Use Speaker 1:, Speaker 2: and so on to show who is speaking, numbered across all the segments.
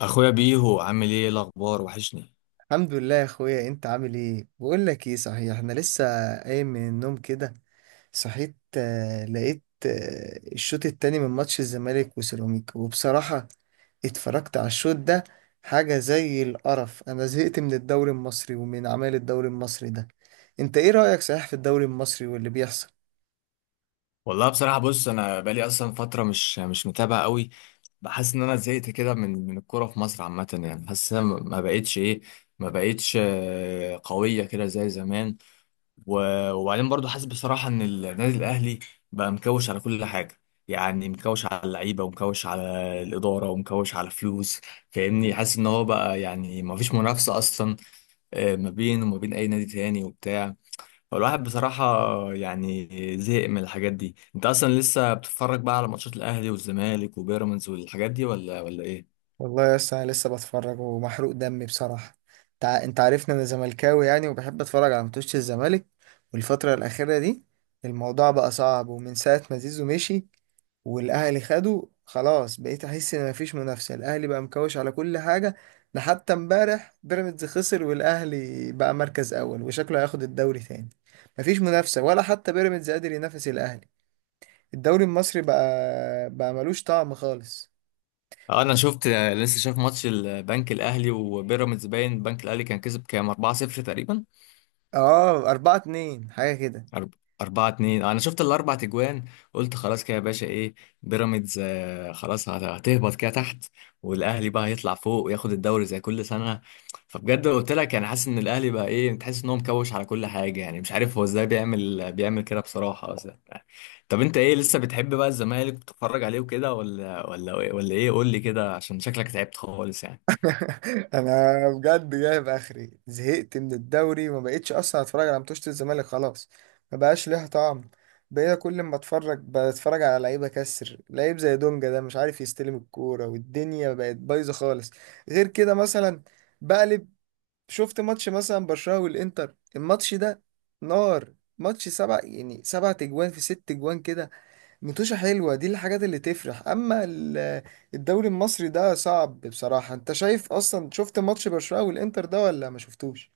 Speaker 1: اخويا بيهو عامل ايه الاخبار وحشني.
Speaker 2: الحمد لله يا اخويا. انت عامل ايه؟ بقول لك ايه صحيح، انا لسه قايم من النوم كده. صحيت لقيت الشوط التاني من ماتش الزمالك وسيراميكا، وبصراحة اتفرجت على الشوط ده حاجة زي القرف. انا زهقت من الدوري المصري ومن اعمال الدوري المصري ده. انت ايه رأيك صحيح في الدوري المصري واللي بيحصل؟
Speaker 1: والله بصراحه بص انا بقالي اصلا فتره مش متابع قوي. بحس ان انا زهقت كده من الكوره في مصر عامه، يعني حاسس إن أنا ما بقتش ايه ما بقتش آه، قويه كده زي زمان. وبعدين برضو حاسس بصراحه ان النادي الاهلي بقى مكوش على كل حاجه، يعني مكوش على اللعيبه ومكوش على الاداره ومكوش على فلوس. فاهمني، حاسس ان هو بقى يعني ما فيش منافسه اصلا ما بينه وما بين اي نادي تاني وبتاع. هو الواحد بصراحة يعني زهق من الحاجات دي. انت اصلا لسه بتتفرج بقى على ماتشات الاهلي والزمالك وبيراميدز والحاجات دي ولا ايه؟
Speaker 2: والله يا اسطى انا لسه بتفرج ومحروق دمي بصراحه. انت عارفني انا زملكاوي يعني، وبحب اتفرج على ماتشات الزمالك. والفتره الاخيره دي الموضوع بقى صعب، ومن ساعه ما زيزو مشي والاهلي خده خلاص بقيت احس ان مفيش منافسه. الاهلي بقى مكوش على كل حاجه. ده حتى امبارح بيراميدز خسر والاهلي بقى مركز اول وشكله هياخد الدوري تاني. مفيش منافسه، ولا حتى بيراميدز قادر ينافس الاهلي. الدوري المصري بقى ملوش طعم خالص.
Speaker 1: اه، انا شفت لسه، شايف ماتش البنك الاهلي وبيراميدز، باين البنك الاهلي كان كسب كام 4-0 تقريبا.
Speaker 2: اه، أربعة اتنين حاجة كده.
Speaker 1: أرب... أربعة اتنين، أنا شفت الأربع تجوان. قلت خلاص كده يا باشا، بيراميدز خلاص هتهبط كده تحت، والأهلي بقى هيطلع فوق وياخد الدوري زي كل سنة. فبجد قلت لك يعني حاسس إن الأهلي بقى، تحس إن هو مكوش على كل حاجة. يعني مش عارف هو إزاي بيعمل كده بصراحة أصلا. طب أنت إيه، لسه بتحب بقى الزمالك بتتفرج عليه وكده، ولا إيه قول لي كده، عشان شكلك تعبت خالص يعني؟
Speaker 2: انا بجد جايب اخري، زهقت من الدوري وما بقتش اصلا اتفرج على ماتشات الزمالك خلاص. ما بقاش ليها طعم. بقيت كل ما اتفرج بتفرج على لعيبه كسر، لعيب زي دونجا ده مش عارف يستلم الكوره والدنيا بقت بايظه خالص. غير كده مثلا بقلب، شفت ماتش مثلا برشلونه والانتر. الماتش ده نار، ماتش سبع، يعني سبع تجوان في ست تجوان كده. متوشة حلوة، دي الحاجات اللي تفرح. أما الدوري المصري ده صعب بصراحة. أنت شايف أصلا، شفت ماتش برشلونة والإنتر ده ولا ما شفتوش؟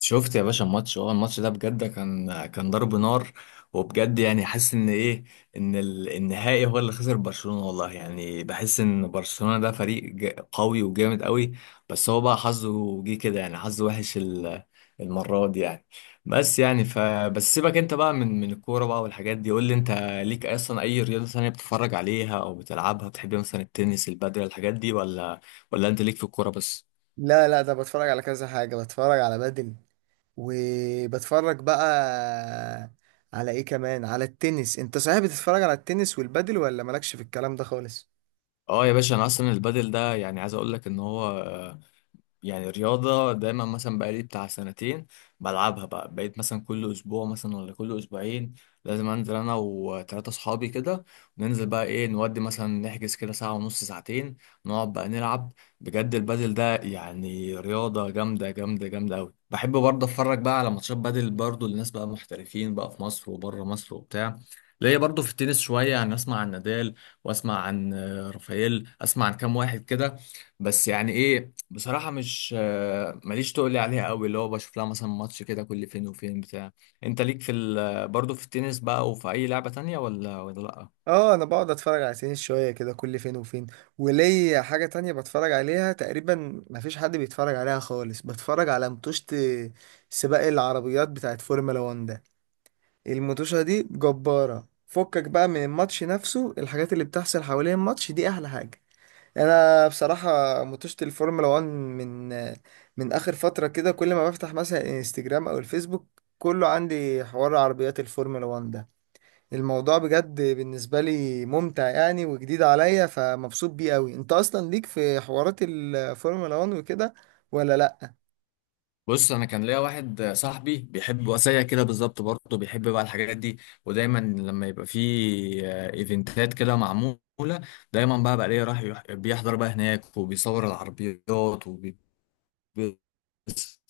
Speaker 1: شفت يا باشا الماتش ده بجد كان ضرب نار. وبجد يعني حاسس ان النهائي هو اللي خسر برشلونة. والله يعني بحس ان برشلونة ده فريق قوي وجامد قوي. بس هو بقى حظه جه كده، يعني حظه وحش المرة دي يعني. بس يعني بس سيبك انت بقى من الكورة بقى والحاجات دي. قول لي انت ليك اصلا اي رياضة ثانية بتتفرج عليها او بتلعبها، بتحب مثلا التنس، البادل، الحاجات دي، ولا انت ليك في الكورة بس؟
Speaker 2: لا لا، ده بتفرج على كذا حاجة، بتفرج على بدل، وبتفرج بقى على إيه كمان، على التنس. أنت صحيح بتتفرج على التنس والبدل، ولا مالكش في الكلام ده خالص؟
Speaker 1: اه يا باشا، انا اصلا البادل ده يعني عايز اقول لك ان هو يعني رياضة، دايما مثلا بقالي بتاع سنتين بلعبها بقى. بقيت مثلا كل أسبوع مثلا ولا كل أسبوعين لازم أنزل أنا وتلاتة صحابي كده، ننزل بقى، نودي مثلا، نحجز كده ساعة ونص، ساعتين، نقعد بقى نلعب. بجد البادل ده يعني رياضة جامدة جامدة جامدة أوي. بحب برضه أتفرج بقى على ماتشات بادل برضه لناس بقى محترفين بقى في مصر وبره مصر وبتاع. ليا برضه في التنس شوية، يعني أسمع عن نادال، وأسمع عن رافائيل، أسمع عن كام واحد كده. بس يعني بصراحة مش ماليش تقول لي عليها قوي، اللي هو بشوف لها مثلا ماتش كده كل فين وفين بتاع. انت ليك في برضه في التنس بقى، وفي اي لعبة تانية، ولا لا؟
Speaker 2: اه، انا بقعد اتفرج على سنين شويه كده كل فين وفين. وليا حاجه تانية بتفرج عليها تقريبا مفيش حد بيتفرج عليها خالص، بتفرج على متوشة سباق العربيات بتاعت فورمولا 1 ده. المتوشة دي جبارة، فكك بقى من الماتش نفسه، الحاجات اللي بتحصل حوالين الماتش دي احلى حاجه. انا بصراحه متوشة الفورمولا 1 من اخر فتره كده، كل ما بفتح مثلا انستجرام او الفيسبوك كله عندي حوار عربيات الفورمولا 1. الموضوع بجد بالنسبة لي ممتع يعني وجديد عليا، فمبسوط بيه قوي. انت اصلا ليك في حوارات الفورمولا 1 وكده، ولا لا؟
Speaker 1: بص انا كان ليا واحد صاحبي بيحب وسيا كده بالظبط، برضه بيحب بقى الحاجات دي. ودايما لما يبقى في ايفنتات كده معمولة، دايما بقى ليه راح بيحضر بقى هناك وبيصور العربيات وبيبص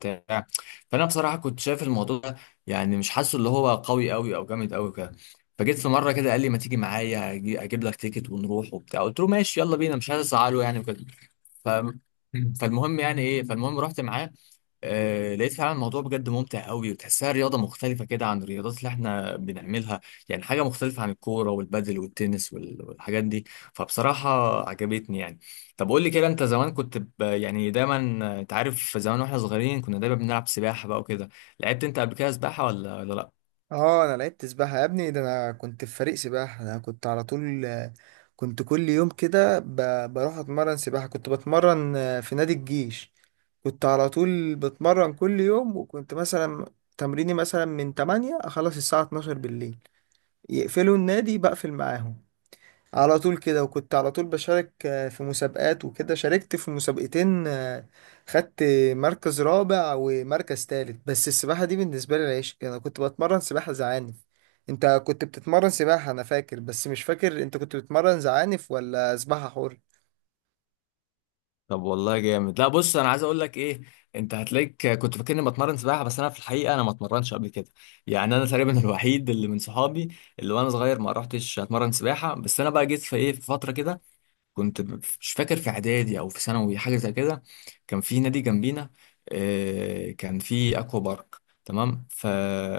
Speaker 1: بتاع فانا بصراحه كنت شايف الموضوع ده يعني مش حاسه اللي هو قوي قوي او جامد قوي كده. فجيت في مره كده قال لي ما تيجي معايا، اجيب لك تيكت ونروح وبتاع. قلت له ماشي يلا بينا، مش عايز ازعله يعني وكده. ف... فالمهم يعني ايه فالمهم رحت معاه. لقيت فعلا الموضوع بجد ممتع قوي، وتحسها رياضة مختلفة كده عن الرياضات اللي احنا بنعملها. يعني حاجة مختلفة عن الكورة والبادل والتنس والحاجات دي. فبصراحة عجبتني يعني. طب قول لي كده، انت زمان كنت يعني دايما، انت عارف زمان واحنا صغيرين كنا دايما بنلعب سباحة بقى وكده، لعبت انت قبل كده سباحة ولا لا؟
Speaker 2: اه، انا لعبت سباحة يا ابني. ده انا كنت في فريق سباحة، انا كنت على طول، كنت كل يوم كده بروح اتمرن سباحة. كنت بتمرن في نادي الجيش، كنت على طول بتمرن كل يوم. وكنت مثلا تمريني مثلا من 8 اخلص الساعة 12 بالليل، يقفلوا النادي بقفل معاهم. على طول كده، وكنت على طول بشارك في مسابقات وكده. شاركت في مسابقتين، خدت مركز رابع ومركز تالت. بس السباحة دي بالنسبة لي العيش، أنا كنت بتمرن سباحة زعانف. أنت كنت بتتمرن سباحة أنا فاكر، بس مش فاكر أنت كنت بتتمرن زعانف ولا سباحة حر؟
Speaker 1: طب والله جامد. لا بص، انا عايز اقول لك انت هتلاقيك كنت فاكرني بتمرن سباحه، بس انا في الحقيقه انا ما اتمرنش قبل كده. يعني انا تقريبا الوحيد اللي من صحابي اللي وانا صغير ما رحتش اتمرن سباحه. بس انا بقى جيت في ايه في فتره كده، كنت مش فاكر في اعدادي او في ثانوي حاجه زي كده. كان في نادي جنبينا كان في اكوا بارك، تمام.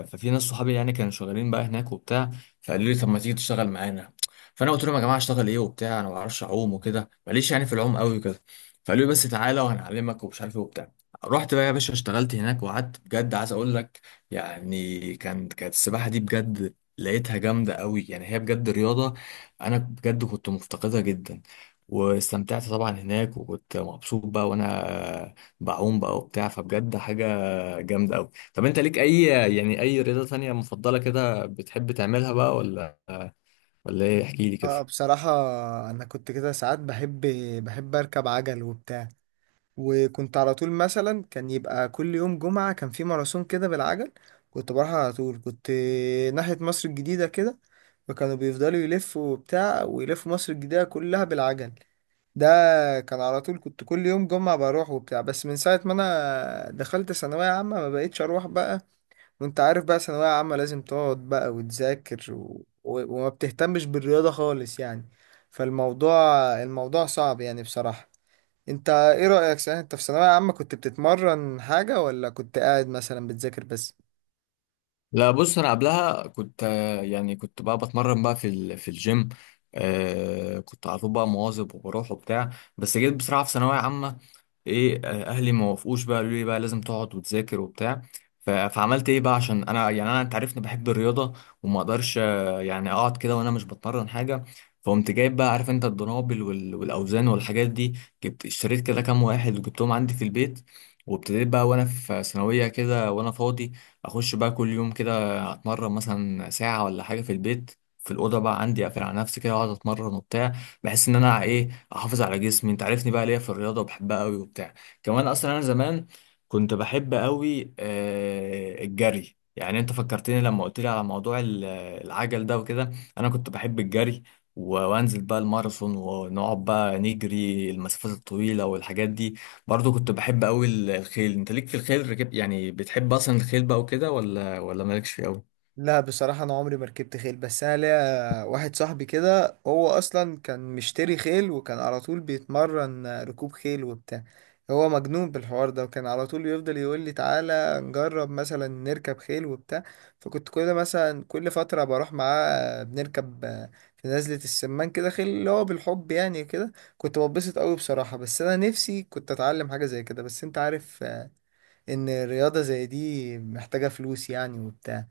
Speaker 1: ففي ناس صحابي يعني كانوا شغالين بقى هناك وبتاع، فقالوا لي طب ما تيجي تشتغل معانا. فانا قلت لهم يا جماعه اشتغل ايه وبتاع، انا ما بعرفش اعوم وكده، ماليش يعني في العوم قوي وكده. فقالوا لي بس تعالى وهنعلمك ومش عارف ايه وبتاع. رحت بقى يا باشا اشتغلت هناك وقعدت، بجد عايز اقول لك يعني كانت السباحه دي، بجد لقيتها جامده قوي، يعني هي بجد رياضه. انا بجد كنت مفتقدها جدا، واستمتعت طبعا هناك، وكنت مبسوط بقى وانا بعوم بقى وبتاع. فبجد حاجة جامدة قوي. طب انت ليك اي رياضة تانية مفضلة كده بتحب تعملها بقى، ولا ايه احكي لي كده؟
Speaker 2: اه بصراحة، أنا كنت كده ساعات بحب، أركب عجل وبتاع. وكنت على طول مثلا كان يبقى كل يوم جمعة كان في ماراثون كده بالعجل. كنت بروح على طول، كنت ناحية مصر الجديدة كده، فكانوا بيفضلوا يلفوا وبتاع ويلفوا مصر الجديدة كلها بالعجل ده. كان على طول كنت كل يوم جمعة بروح وبتاع، بس من ساعة ما أنا دخلت ثانوية عامة ما بقيتش أروح بقى. وأنت عارف بقى ثانوية عامة لازم تقعد بقى وتذاكر وما بتهتمش بالرياضة خالص يعني. فالموضوع صعب يعني بصراحة. أنت إيه رأيك صحيح، أنت في ثانوية عامة كنت بتتمرن حاجة ولا كنت قاعد مثلا بتذاكر بس؟
Speaker 1: لا بص، انا قبلها كنت يعني كنت بقى بتمرن بقى في الجيم. كنت على طول بقى مواظب وبروح وبتاع. بس جيت بصراحه في ثانويه عامه، ايه آه، اهلي ما وافقوش بقى، قالوا لي بقى لازم تقعد وتذاكر وبتاع. فعملت ايه بقى، عشان انا انت عارفني بحب الرياضه، وما اقدرش يعني اقعد كده وانا مش بتمرن حاجه. فقمت جايب بقى، عارف انت الدنابل والاوزان والحاجات دي، جبت اشتريت كده كام واحد وجبتهم عندي في البيت. وابتديت بقى وانا في ثانويه كده وانا فاضي، اخش بقى كل يوم كده اتمرن مثلا ساعه ولا حاجه في البيت، في الاوضه بقى عندي، اقفل على نفسي كده واقعد اتمرن وبتاع. بحس ان انا احافظ على جسمي، انت عارفني بقى ليا في الرياضه وبحبها قوي وبتاع. كمان اصلا انا زمان كنت بحب قوي الجري. يعني انت فكرتني لما قلت لي على موضوع العجل ده وكده. انا كنت بحب الجري، وانزل بقى الماراثون، ونقعد بقى نجري المسافات الطويله والحاجات دي. برضه كنت بحب قوي الخيل. انت ليك في الخيل ركب؟ يعني بتحب اصلا الخيل بقى وكده ولا مالكش فيه قوي؟
Speaker 2: لا بصراحة، أنا عمري ما ركبت خيل، بس أنا ليا واحد صاحبي كده هو أصلا كان مشتري خيل وكان على طول بيتمرن ركوب خيل وبتاع. هو مجنون بالحوار ده، وكان على طول يفضل يقول لي تعالى نجرب مثلا نركب خيل وبتاع. فكنت كل مثلا كل فترة بروح معاه بنركب في نزلة السمان كده خيل، اللي هو بالحب يعني كده، كنت بتبسط قوي بصراحة. بس أنا نفسي كنت أتعلم حاجة زي كده، بس أنت عارف إن رياضة زي دي محتاجة فلوس يعني وبتاع.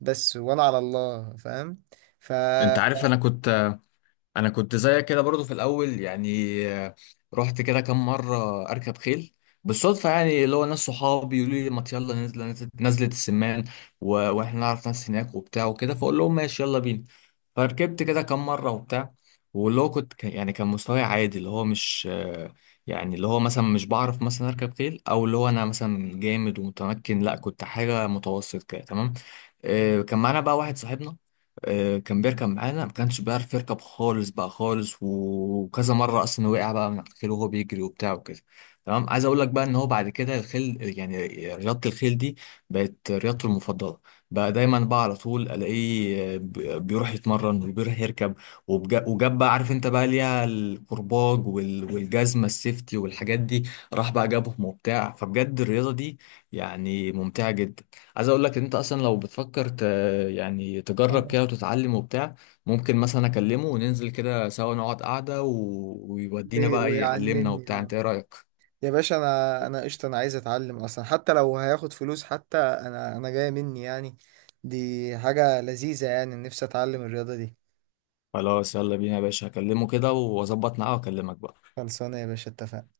Speaker 2: بس وانا على الله فاهم. ف ف-
Speaker 1: انت عارف، انا كنت زيك كده برضو في الاول، يعني رحت كده كام مره اركب خيل بالصدفه، يعني اللي هو ناس صحابي يقولوا لي ما يلا نزل، نزلت السمان واحنا نعرف ناس هناك وبتاع وكده، فاقول لهم ماشي يلا بينا. فركبت كده كام مره وبتاع، واللي هو كنت يعني كان مستواي عادي، اللي هو مش يعني اللي هو مثلا مش بعرف مثلا اركب خيل، او اللي هو انا مثلا جامد ومتمكن، لا، كنت حاجه متوسط كده تمام. كان معانا بقى واحد صاحبنا كان بيركب معانا، ما كانش بيعرف يركب خالص بقى خالص، وكذا مره اصلا وقع بقى من على الخيل وهو بيجري وبتاع وكده. تمام، عايز اقول لك بقى ان هو بعد كده الخيل يعني، رياضه الخيل دي بقت رياضته المفضله بقى. دايما بقى على طول الاقيه بيروح يتمرن وبيروح يركب، وجاب بقى، عارف انت بقى ليها الكرباج والجزمه السيفتي والحاجات دي، راح بقى جابهم وبتاع. فبجد الرياضه دي يعني ممتعه جدا. عايز اقول لك ان انت اصلا لو بتفكر يعني تجرب كده
Speaker 2: آه،
Speaker 1: وتتعلم وبتاع، ممكن مثلا اكلمه وننزل كده سوا نقعد قعدة، ويودينا بقى يعلمنا
Speaker 2: ويعلمني
Speaker 1: وبتاع،
Speaker 2: اه.
Speaker 1: انت ايه رأيك؟
Speaker 2: يا باشا، انا قشطه، انا عايز اتعلم اصلا حتى لو هياخد فلوس، حتى انا جايه مني يعني. دي حاجه لذيذه يعني، نفسي اتعلم الرياضه دي.
Speaker 1: خلاص يلا بينا يا باشا، هكلمه كده واظبط معاه واكلمك بقى.
Speaker 2: خلصانه يا باشا، اتفقنا.